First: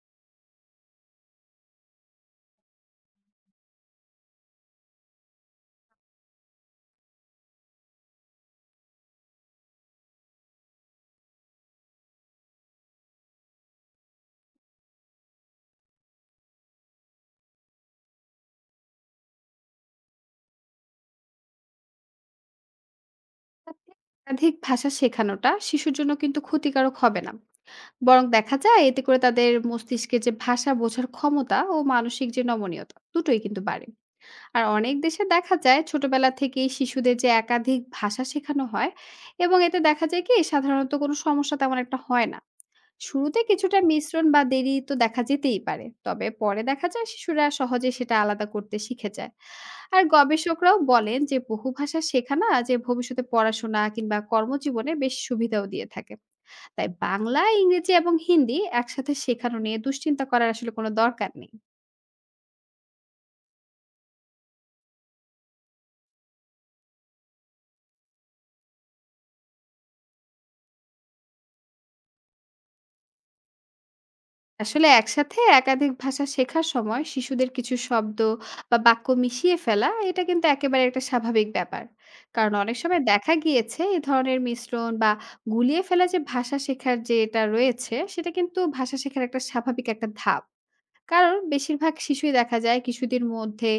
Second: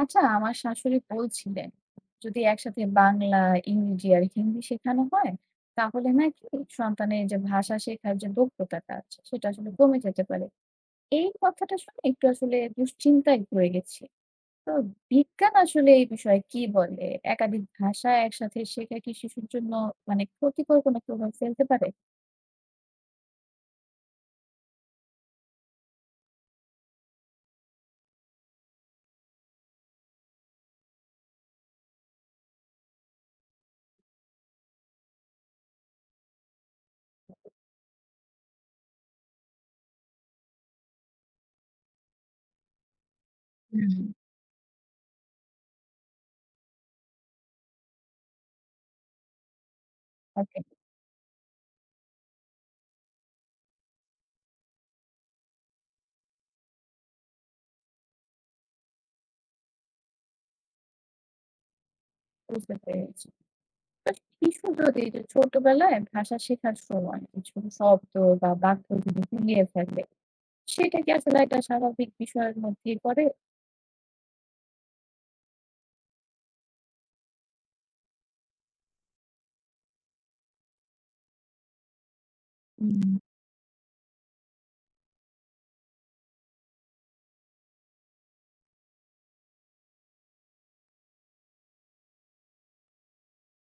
আচ্ছা, আমার শাশুড়ি বলছিলেন, যদি একসাথে বাংলা, ইংরেজি আর হিন্দি শেখানো হয়, তাহলে নাকি সন্তানের ভাষা শেখার যে দক্ষতাটা আছে, সেটা আসলে কমে যেতে পারে। এই কথাটা শুনে একটু আসলে দুশ্চিন্তায় পড়ে গেছি। তো বিজ্ঞান আসলে এই বিষয়ে কি বলে? একাধিক ভাষা একসাথে শেখা কি শিশুর জন্য মানে ক্ষতিকর কোনো প্রভাব ফেলতে পারে? একাধিক ভাষা শেখানোটা শিশুর জন্য কিন্তু ক্ষতিকারক হবে না। বরং দেখা যায় এতে করে তাদের মস্তিষ্কে যে ভাষা বোঝার ক্ষমতা ও মানসিক যে নমনীয়তা দুটোই কিন্তু বাড়ে। আর অনেক দেশে দেখা যায় ছোটবেলা থেকেই শিশুদের যে একাধিক ভাষা শেখানো হয়, এবং এতে দেখা যায় কি সাধারণত কোনো সমস্যা তেমন একটা হয় না। শুরুতে কিছুটা হুম। মিশ্রণ বা দেরি তো দেখা যেতেই পারে, তবে পরে দেখা যায় শিশুরা সহজে সেটা আলাদা করতে শিখে যায়। আর ওকে, গবেষকরাও বলেন যে বহু ভাষা শেখা না যে ভবিষ্যতে পড়াশোনা কিংবা কর্মজীবনে বেশ সুবিধাও দিয়ে থাকে। তাই বাংলা, ইংরেজি এবং হিন্দি একসাথে শেখানো নিয়ে দুশ্চিন্তা করার আসলে কোনো দরকার নেই। বুঝতে পেরেছি। তো শিশু যদি এই যে ছোটবেলায় ভাষা শেখার সময় কিছু শব্দ বা বাক্য যদি গুলিয়ে ফেলে সেটা কি আসলে একটা স্বাভাবিক বিষয়ের মধ্যেই পড়ে। আসলে একসাথে একাধিক ভাষা শেখার সময় শিশুদের কিছু শব্দ বা বাক্য মিশিয়ে ফেলা, এটা কিন্তু একেবারে একটা স্বাভাবিক ব্যাপার। কারণ অনেক হুম। সময় দেখা গিয়েছে এই ধরনের মিশ্রণ বা গুলিয়ে ফেলা যে ভাষা শেখার যে এটা রয়েছে, সেটা কিন্তু ভাষা শেখার একটা স্বাভাবিক একটা ধাপ। কারণ বেশিরভাগ শিশুই দেখা যায় কিছুদিন মধ্যে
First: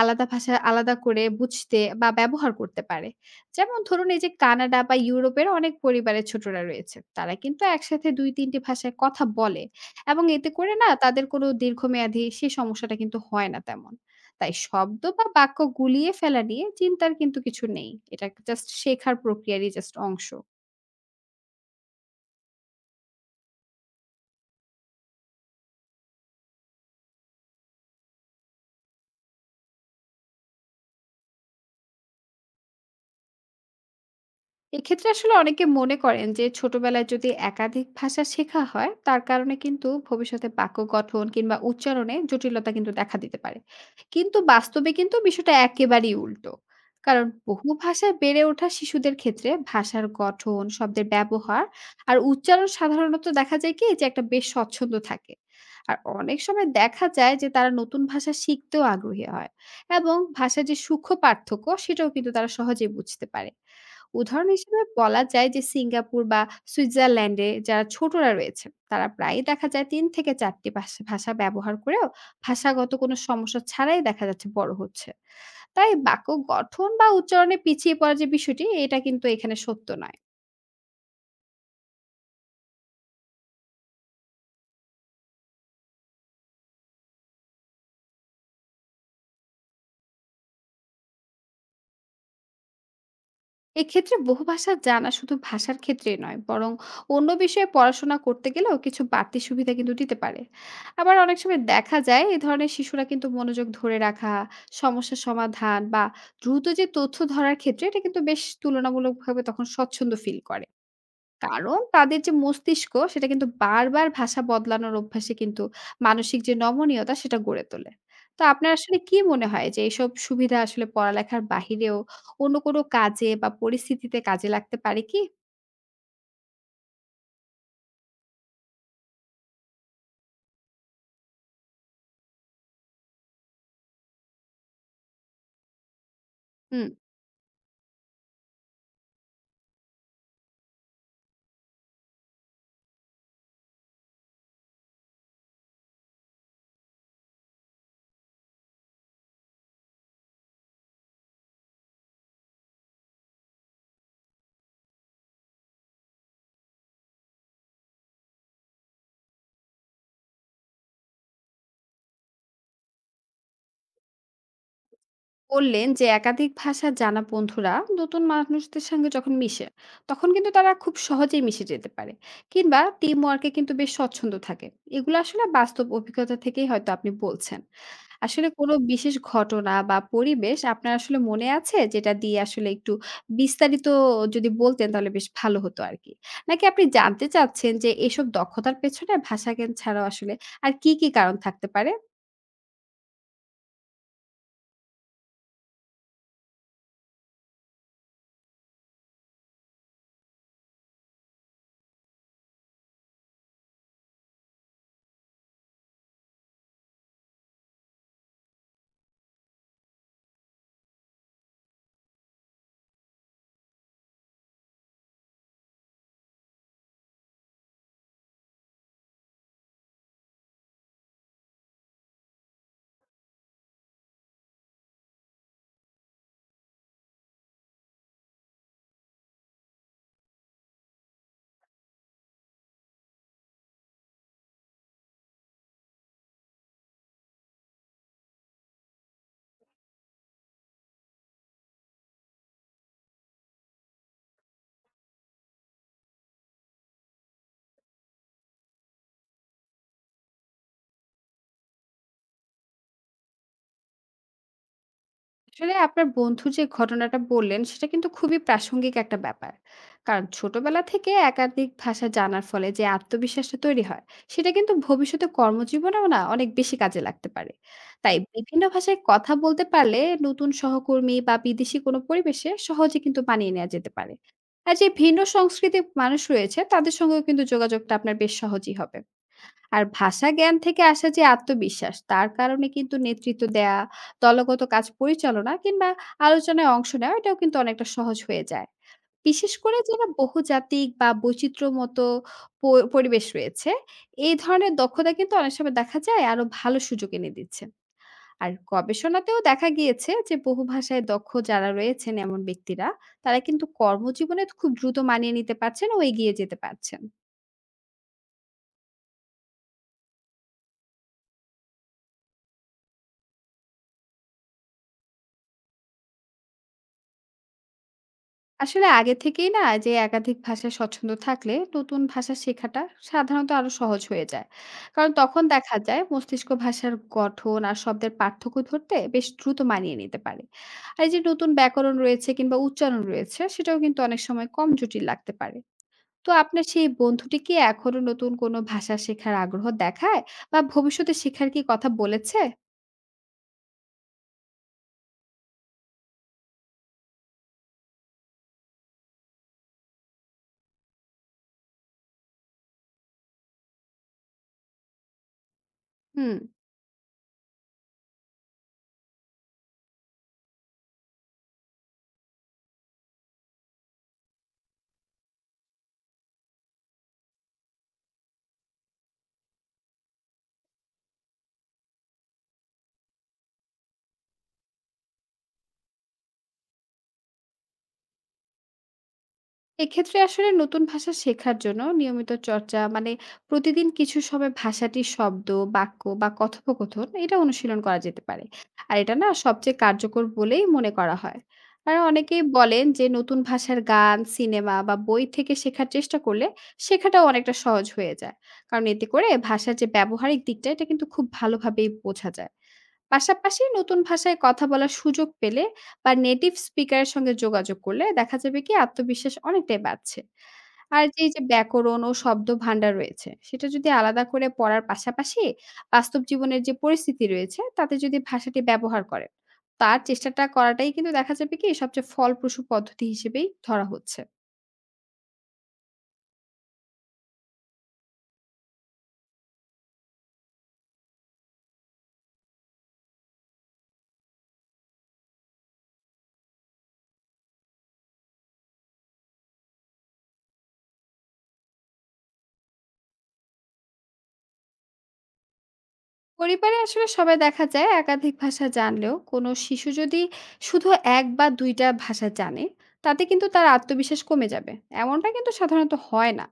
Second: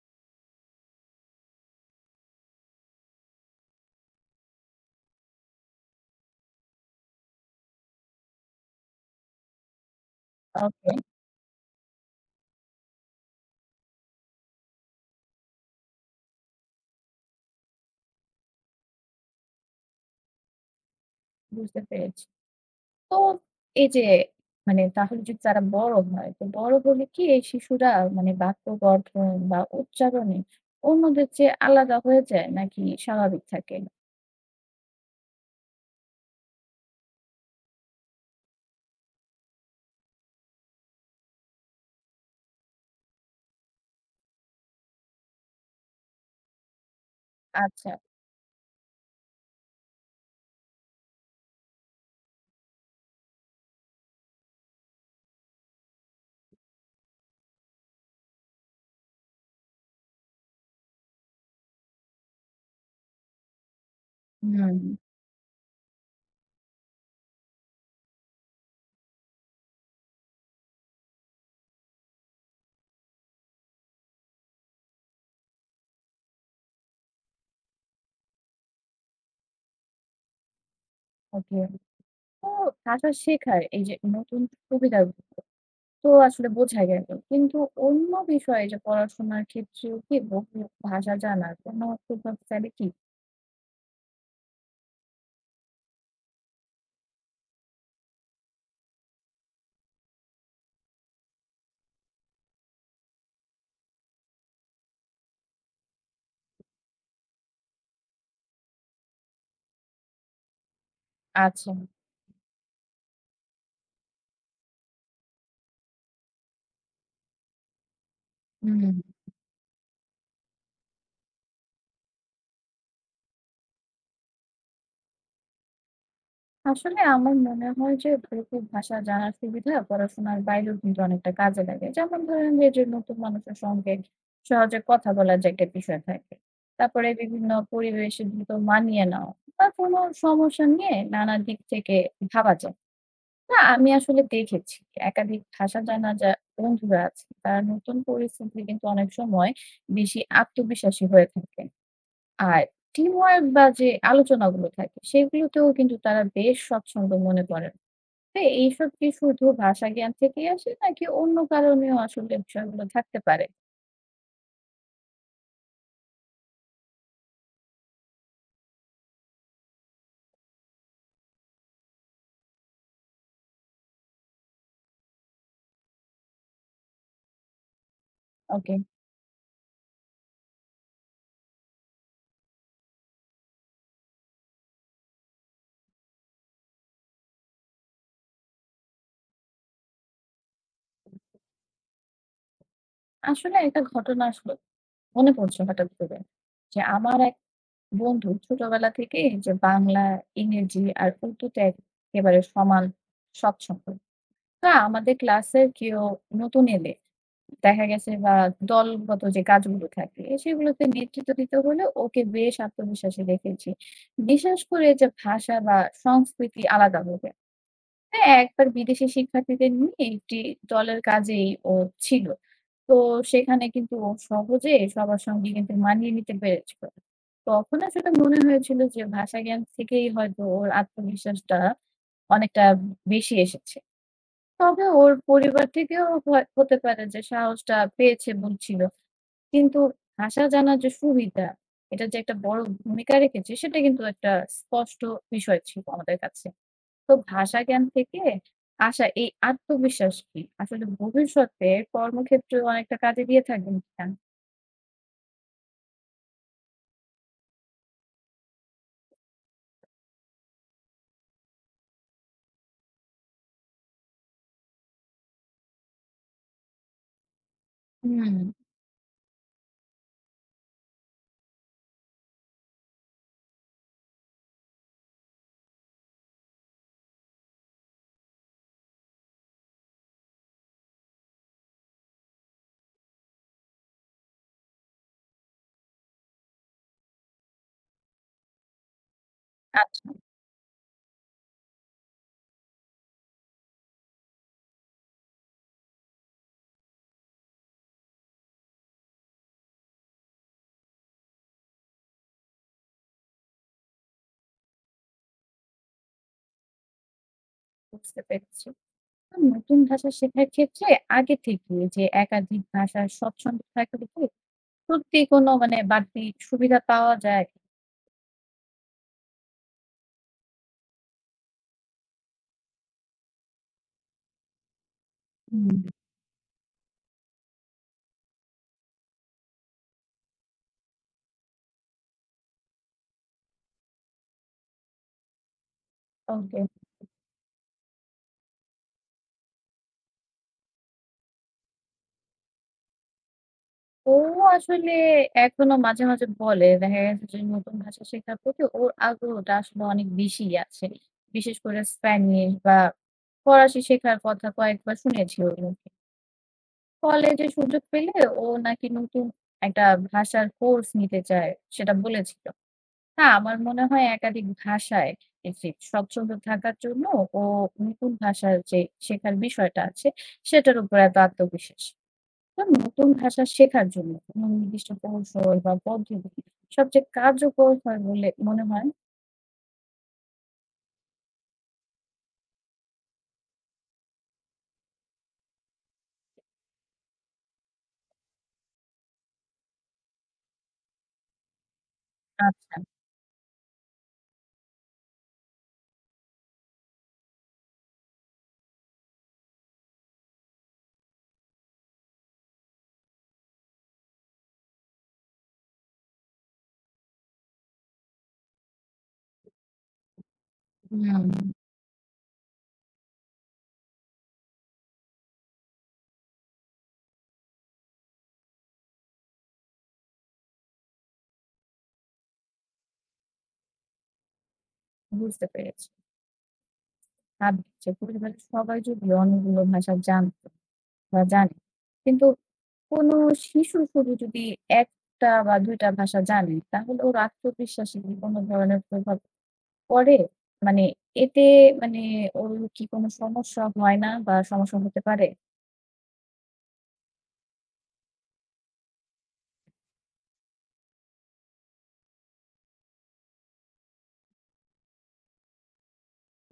আলাদা ভাষা আলাদা করে বুঝতে বা ব্যবহার করতে পারে। যেমন ধরুন, এই যে কানাডা বা ইউরোপের অনেক পরিবারের ছোটরা রয়েছে। তারা কিন্তু একসাথে ২-৩ টি ভাষায় কথা বলে, এবং এতে করে না ওকে, তাদের কোনো দীর্ঘমেয়াদী সে সমস্যাটা কিন্তু হয় না তেমন। তাই শব্দ বা বাক্য গুলিয়ে ফেলা নিয়ে চিন্তার কিন্তু কিছু নেই। এটা জাস্ট শেখার প্রক্রিয়ারই জাস্ট অংশ। বুঝতে পেরেছি। তো এই যে মানে তাহলে যদি তারা বড় হয়, তো বড় হলে কি এই শিশুরা মানে বাক্য গঠন বা উচ্চারণে অন্যদের চেয়ে আলাদা হয়ে যায় নাকি স্বাভাবিক থাকে? এক্ষেত্রে আসলে অনেকে মনে করেন যে ছোটবেলায় যদি একাধিক ভাষা শেখা হয়, তার কারণে কিন্তু ভবিষ্যতে বাক্য গঠন কিংবা উচ্চারণে জটিলতা কিন্তু দেখা দিতে পারে। কিন্তু বাস্তবে কিন্তু বিষয়টা একেবারেই উল্টো। কারণ বহু আচ্ছা, ভাষায় বেড়ে ওঠা শিশুদের ক্ষেত্রে ভাষার গঠন, শব্দের ব্যবহার আর উচ্চারণ সাধারণত দেখা যায় কি যে একটা বেশ স্বচ্ছন্দ থাকে। আর অনেক সময় দেখা যায় যে তারা নতুন ভাষা শিখতেও আগ্রহী হয়, এবং ভাষার যে সূক্ষ্ম পার্থক্য সেটাও কিন্তু তারা সহজেই বুঝতে পারে। উদাহরণ হুম, হিসেবে বলা যায় যে সিঙ্গাপুর বা সুইজারল্যান্ডে যারা ছোটরা রয়েছে, তারা প্রায়ই দেখা যায় ৩ থেকে ৪টি ভাষা ভাষা ব্যবহার করেও ভাষাগত কোনো সমস্যা ছাড়াই দেখা যাচ্ছে বড় হচ্ছে। তাই বাক্য গঠন বা উচ্চারণে পিছিয়ে পড়ার যে বিষয়টি, এটা কিন্তু এখানে সত্য নয়। ওকে। তো ভাষা শেখার এই যে নতুন সুবিধা তো আসলে বোঝা গেল। কিন্তু অন্য বিষয়ে যে পড়াশোনার ক্ষেত্রেও কি বহু ভাষা জানার কোনো প্রভাব ফেলে কি? এক্ষেত্রে বহু ভাষা জানা শুধু ভাষার ক্ষেত্রেই নয়, বরং অন্য বিষয়ে পড়াশোনা করতে গেলেও কিছু বাড়তি সুবিধা কিন্তু দিতে পারে। আবার অনেক সময় দেখা যায় এই ধরনের শিশুরা কিন্তু মনোযোগ ধরে রাখা, সমস্যা সমাধান বা দ্রুত যে তথ্য ধরার ক্ষেত্রে, এটা কিন্তু বেশ তুলনামূলকভাবে তখন স্বচ্ছন্দ ফিল করে। আচ্ছা, কারণ তাদের যে মস্তিষ্ক, সেটা কিন্তু বারবার ভাষা বদলানোর অভ্যাসে কিন্তু মানসিক যে নমনীয়তা সেটা গড়ে তোলে। তো আপনার হুম। আসলে কি মনে হয় যে এসব সুবিধা আসলে পড়ালেখার বাহিরেও অন্য কোনো কাজে বা পরিস্থিতিতে কাজে লাগতে পারে কি? আসলে আমার মনে হয় যে ভৌতিক ভাষা জানার সুবিধা পড়াশোনার বাইরেও কিন্তু অনেকটা কাজে লাগে। যেমন ধরেন যে নতুন মানুষের সঙ্গে সহজে কথা বলার যে একটা বিষয় থাকে। হুম। তারপরে বিভিন্ন পরিবেশে দ্রুত মানিয়ে নেওয়া বা কোনো সমস্যা নিয়ে নানা দিক থেকে ভাবা যায়। না আমি আসলে দেখেছি একাধিক ভাষা জানা যা বন্ধুরা আছে তারা নতুন পরিস্থিতিতে কিন্তু অনেক সময় বেশি আত্মবিশ্বাসী হয়ে থাকে। আর টিম ওয়ার্ক বা যে আলোচনাগুলো থাকে সেগুলোতেও কিন্তু তারা বেশ স্বচ্ছন্দ মনে করেন। তো এইসব কি শুধু ভাষা জ্ঞান থেকেই আসে নাকি অন্য কারণেও আসলে বিষয়গুলো থাকতে পারে? বললেন যে একাধিক ভাষা জানা বন্ধুরা নতুন মানুষদের সঙ্গে যখন মিশে, তখন কিন্তু তারা খুব সহজেই মিশে যেতে পারে। কিংবা টিম ওয়ার্ক এ কিন্তু বেশ স্বচ্ছন্দ থাকে। এগুলো আসলে বাস্তব অভিজ্ঞতা থেকেই হয়তো আপনি বলছেন। আসলে কোনো ওকে। বিশেষ ঘটনা বা পরিবেশ আপনার আসলে মনে আছে? যেটা দিয়ে আসলে একটু বিস্তারিত যদি বলতেন তাহলে বেশ ভালো হতো আরকি। নাকি আপনি জানতে চাচ্ছেন যে এসব দক্ষতার পেছনে ভাষা জ্ঞান ছাড়াও আসলে আর কি, কি কারণ থাকতে পারে? আসলে একটা ঘটনা আসলো মনে পড়ছে হঠাৎ করে। যে আমার এক বন্ধু ছোটবেলা থেকেই যে বাংলা, ইংরেজি আর উর্দুতে একেবারে সমান স্বচ্ছন্দ। তা আমাদের ক্লাসের কেউ নতুন এলে দেখা গেছে বা দলগত যে কাজগুলো থাকে সেগুলোতে নেতৃত্ব দিতে হলে ওকে বেশ আত্মবিশ্বাসী দেখেছি। বিশেষ করে যে ভাষা বা সংস্কৃতি আলাদা হবে। হ্যাঁ, একবার বিদেশি শিক্ষার্থীদের নিয়ে একটি দলের কাজেই ও ছিল। তো সেখানে কিন্তু ও সহজে সবার সঙ্গে কিন্তু মানিয়ে নিতে পেরেছিল। তখন আসলে মনে হয়েছিল যে ভাষা জ্ঞান থেকেই হয়তো ওর আত্মবিশ্বাসটা অনেকটা বেশি এসেছে। তবে ওর পরিবার থেকেও হতে পারে যে সাহসটা পেয়েছে বলছিল। কিন্তু ভাষা জানার যে সুবিধা, এটা যে একটা বড় ভূমিকা রেখেছে সেটা কিন্তু একটা স্পষ্ট বিষয় ছিল আমাদের কাছে। তো ভাষা জ্ঞান থেকে আসা এই আত্মবিশ্বাস কি আসলে ভবিষ্যতে কর্মক্ষেত্রেও অনেকটা কাজে দিয়ে থাকবেন কিনা? আসলে আপনার বন্ধু যে ঘটনাটা বললেন, সেটা কিন্তু খুবই প্রাসঙ্গিক একটা ব্যাপার। কারণ ছোটবেলা থেকে একাধিক ভাষা জানার ফলে যে আত্মবিশ্বাসটা তৈরি হয়, সেটা কিন্তু ভবিষ্যতে কর্মজীবনেও না অনেক বেশি কাজে লাগতে পারে। তাই হুম, বিভিন্ন ভাষায় কথা বলতে পারলে নতুন সহকর্মী বা বিদেশি কোনো পরিবেশে সহজে কিন্তু মানিয়ে নেওয়া যেতে পারে। আর যে ভিন্ন সংস্কৃতির মানুষ রয়েছে, তাদের সঙ্গেও কিন্তু যোগাযোগটা আপনার বেশ সহজই হবে। আর ভাষা জ্ঞান থেকে আসা যে আত্মবিশ্বাস, তার কারণে কিন্তু নেতৃত্ব দেয়া, দলগত কাজ পরিচালনা কিংবা আলোচনায় অংশ নেওয়া, এটাও কিন্তু অনেকটা সহজ হয়ে যায়। বিশেষ করে আচ্ছা, যারা বহুজাতিক বা বৈচিত্র্যমত প পরিবেশ রয়েছে, এই ধরনের দক্ষতা কিন্তু অনেক সময় দেখা যায় আরো ভালো সুযোগ এনে দিচ্ছে। আর গবেষণাতেও দেখা গিয়েছে যে বহু ভাষায় দক্ষ যারা রয়েছেন এমন ব্যক্তিরা, তারা কিন্তু কর্মজীবনে খুব দ্রুত মানিয়ে নিতে পারছেন ও এগিয়ে যেতে পারছেন। বুঝতে পেরেছি। তো নতুন ভাষা শেখার ক্ষেত্রে আগে থেকে যে একাধিক ভাষার স্বচ্ছন্দ থাকলে কি সত্যি কোনো মানে বাড়তি সুবিধা পাওয়া যায়? আসলে আগে থেকেই না যে একাধিক ভাষায় স্বচ্ছন্দ থাকলে নতুন ভাষা শেখাটা সাধারণত আরো সহজ হয়ে যায়। কারণ তখন হুম, দেখা যায় মস্তিষ্ক ভাষার গঠন আর শব্দের পার্থক্য ধরতে বেশ দ্রুত মানিয়ে নিতে পারে। আর এই যে নতুন ব্যাকরণ রয়েছে কিংবা উচ্চারণ রয়েছে, সেটাও কিন্তু অনেক সময় কম জটিল লাগতে পারে। তো ওকে। আপনার সেই বন্ধুটি কি এখনো নতুন কোনো ভাষা শেখার আগ্রহ দেখায় বা ভবিষ্যতে শেখার কি কথা বলেছে? ও আসলে এখনো মাঝে মাঝে বলে দেখা গেছে যে নতুন ভাষা শেখার প্রতি ওর আগ্রহটা আসলে অনেক বেশিই আছে। বিশেষ করে স্প্যানিশ বা ফরাসি শেখার কথা কয়েকবার শুনেছি ওর মুখে। হুম। কলেজে সুযোগ পেলে ও নাকি নতুন একটা ভাষার কোর্স নিতে চায় সেটা বলেছিল। হ্যাঁ, আমার মনে হয় একাধিক ভাষায় এই যে স্বচ্ছন্দ থাকার জন্য ও নতুন ভাষার যে শেখার বিষয়টা আছে সেটার উপর এত আত্মবিশ্বাস। না, নতুন ভাষা শেখার জন্য কোনো নির্দিষ্ট কৌশল বা পদ্ধতি সবচেয়ে কার্যকর হয় বলে মনে হয়? এক্ষেত্রে আসলে নতুন ভাষা শেখার জন্য নিয়মিত চর্চা, মানে প্রতিদিন কিছু সময় ভাষাটির শব্দ, বাক্য বা কথোপকথন এটা অনুশীলন করা যেতে পারে। আর এটা না সবচেয়ে কার্যকর বলেই মনে করা হয়। আর অনেকেই আচ্ছা, বলেন যে নতুন ভাষার গান, সিনেমা বা বই থেকে শেখার চেষ্টা করলে শেখাটাও অনেকটা সহজ হয়ে যায়। কারণ এতে করে ভাষার যে ব্যবহারিক দিকটা, এটা কিন্তু খুব ভালোভাবেই বোঝা যায়। পাশাপাশি নতুন ভাষায় কথা বলার সুযোগ পেলে বা নেটিভ স্পিকার এর সঙ্গে যোগাযোগ করলে দেখা যাবে কি আত্মবিশ্বাস অনেকটাই বাড়ছে। আর যে হুম, এই যে ব্যাকরণ ও শব্দভান্ডার রয়েছে, সেটা যদি আলাদা করে পড়ার পাশাপাশি বাস্তব জীবনের যে পরিস্থিতি রয়েছে, তাতে যদি ভাষাটি ব্যবহার করেন, তার চেষ্টাটা করাটাই কিন্তু দেখা যাবে কি সবচেয়ে ফলপ্রসূ পদ্ধতি হিসেবেই ধরা হচ্ছে। বুঝতে পেরেছি। ভাবি যে পরিবারের সবাই যদি অন্যগুলো ভাষা জানতো বা জানে, কিন্তু কোনো শিশু শুধু যদি ১ টা বা ২ টা ভাষা জানে, তাহলে ওর আত্মবিশ্বাসে কি কোনো ধরনের প্রভাব পড়ে? মানে এতে মানে ওর কি কোনো সমস্যা হয় না বা সমস্যা হতে পারে? পরিবারে আসলে সবাই দেখা যায় একাধিক ভাষা জানলেও কোনো শিশু যদি শুধু ১ বা ২ টা ভাষা জানে, তাতে কিন্তু তার আত্মবিশ্বাস কমে যাবে। এমনটা কিন্তু সাধারণত হয় না।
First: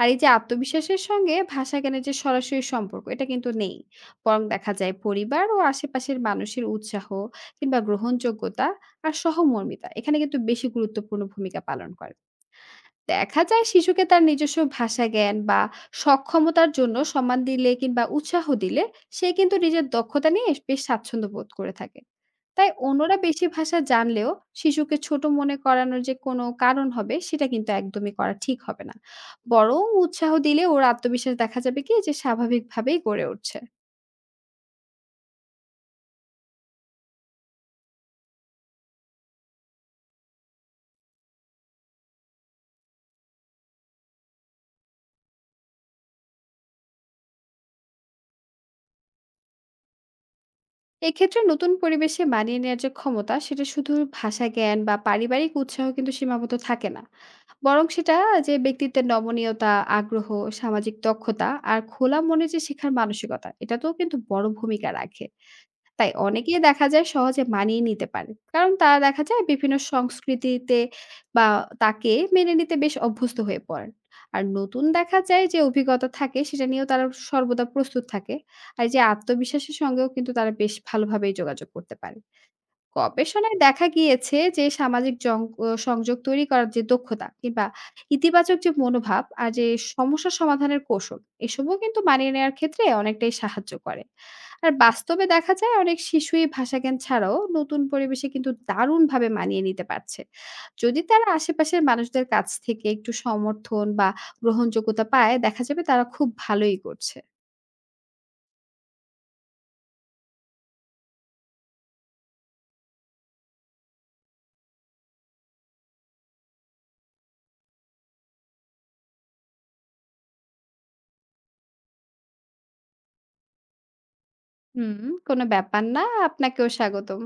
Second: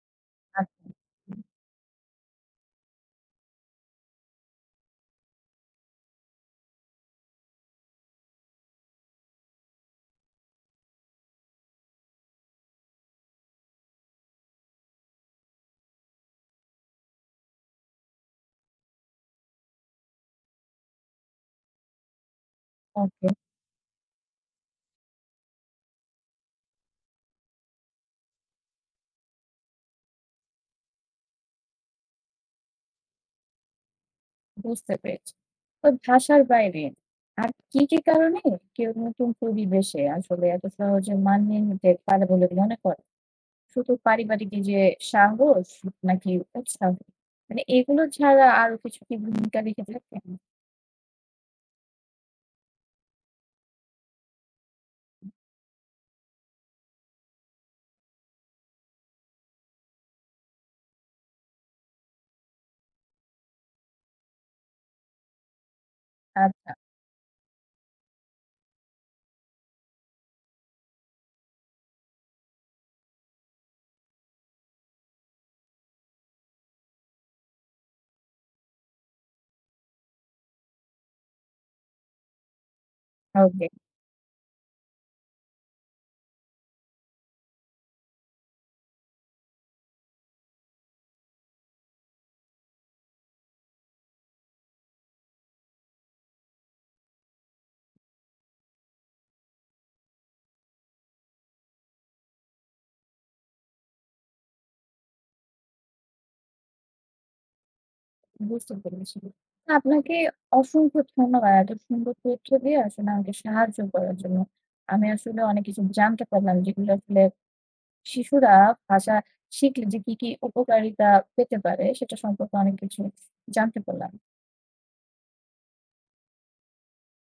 আর এই যে আচ্ছা, আত্মবিশ্বাসের সঙ্গে ভাষা জ্ঞানের যে সরাসরি সম্পর্ক, এটা কিন্তু নেই। বরং দেখা যায় পরিবার ও আশেপাশের মানুষের উৎসাহ কিংবা গ্রহণযোগ্যতা আর সহমর্মিতা এখানে কিন্তু বেশি গুরুত্বপূর্ণ ভূমিকা পালন করে। দেখা যায় শিশুকে তার নিজস্ব ভাষা জ্ঞান বা সক্ষমতার জন্য সম্মান দিলে কিংবা উৎসাহ দিলে সে কিন্তু নিজের দক্ষতা নিয়ে বেশ স্বাচ্ছন্দ্য বোধ করে থাকে। তাই অন্যরা ওকে। বেশি ভাষা জানলেও শিশুকে ছোট মনে করানোর যে কোনো কারণ হবে, সেটা কিন্তু একদমই করা ঠিক হবে না। বরং উৎসাহ দিলে ওর আত্মবিশ্বাস দেখা যাবে কি যে স্বাভাবিকভাবেই গড়ে উঠছে। বুঝতে পেরেছি। তো ভাষার বাইরে আর কি, কি কারণে কেউ নতুন পরিবেশে আসলে এত সহজে মানিয়ে নিতে পারে বলে মনে করে? শুধু পারিবারিক এই যে সাহস নাকি উৎসাহ? মানে এগুলো ছাড়া আরো কিছু কি ভূমিকা রেখে থাকেন? এক্ষেত্রে নতুন পরিবেশে মানিয়ে নেওয়ার যে ক্ষমতা, সেটা শুধু ভাষা জ্ঞান বা পারিবারিক উৎসাহ কিন্তু সীমাবদ্ধ থাকে না। বরং সেটা যে ব্যক্তিত্বের নমনীয়তা, আগ্রহ, সামাজিক দক্ষতা আর খোলা মনে যে শেখার মানসিকতা, এটা তো কিন্তু বড় ভূমিকা রাখে। তাই অনেকেই আচ্ছা, দেখা যায় সহজে মানিয়ে নিতে পারে। কারণ তারা দেখা যায় বিভিন্ন সংস্কৃতিতে বা তাকে মেনে নিতে বেশ অভ্যস্ত হয়ে পড়েন। আর নতুন দেখা যায় যে অভিজ্ঞতা থাকে, সেটা নিয়েও তারা সর্বদা প্রস্তুত থাকে। আর এই যে আত্মবিশ্বাসের সঙ্গেও কিন্তু তারা বেশ ভালোভাবেই যোগাযোগ করতে পারে। গবেষণায় ওকে, দেখা গিয়েছে যে সামাজিক জং- আহ সংযোগ তৈরি করার যে দক্ষতা কিংবা ইতিবাচক যে মনোভাব আর যে সমস্যা সমাধানের কৌশল, এসবও কিন্তু মানিয়ে নেওয়ার ক্ষেত্রে অনেকটাই সাহায্য করে। আর বাস্তবে দেখা যায় অনেক শিশুই ভাষা জ্ঞান ছাড়াও নতুন পরিবেশে কিন্তু দারুণভাবে মানিয়ে নিতে পারছে। যদি তারা আশেপাশের মানুষদের কাছ থেকে একটু সমর্থন বা গ্রহণযোগ্যতা পায়, দেখা যাবে তারা খুব ভালোই করছে। বুঝতে পেরেছি। আপনাকে অসংখ্য ধন্যবাদ এত সুন্দর তথ্য দিয়ে আসলে আমাকে সাহায্য করার জন্য। আমি আসলে অনেক কিছু জানতে পারলাম যেগুলো আসলে শিশুরা ভাষা শিখলে যে কি, কি উপকারিতা পেতে পারে সেটা সম্পর্কে অনেক কিছু জানতে পারলাম। হুম, কোনো ব্যাপার না, আপনাকেও স্বাগতম।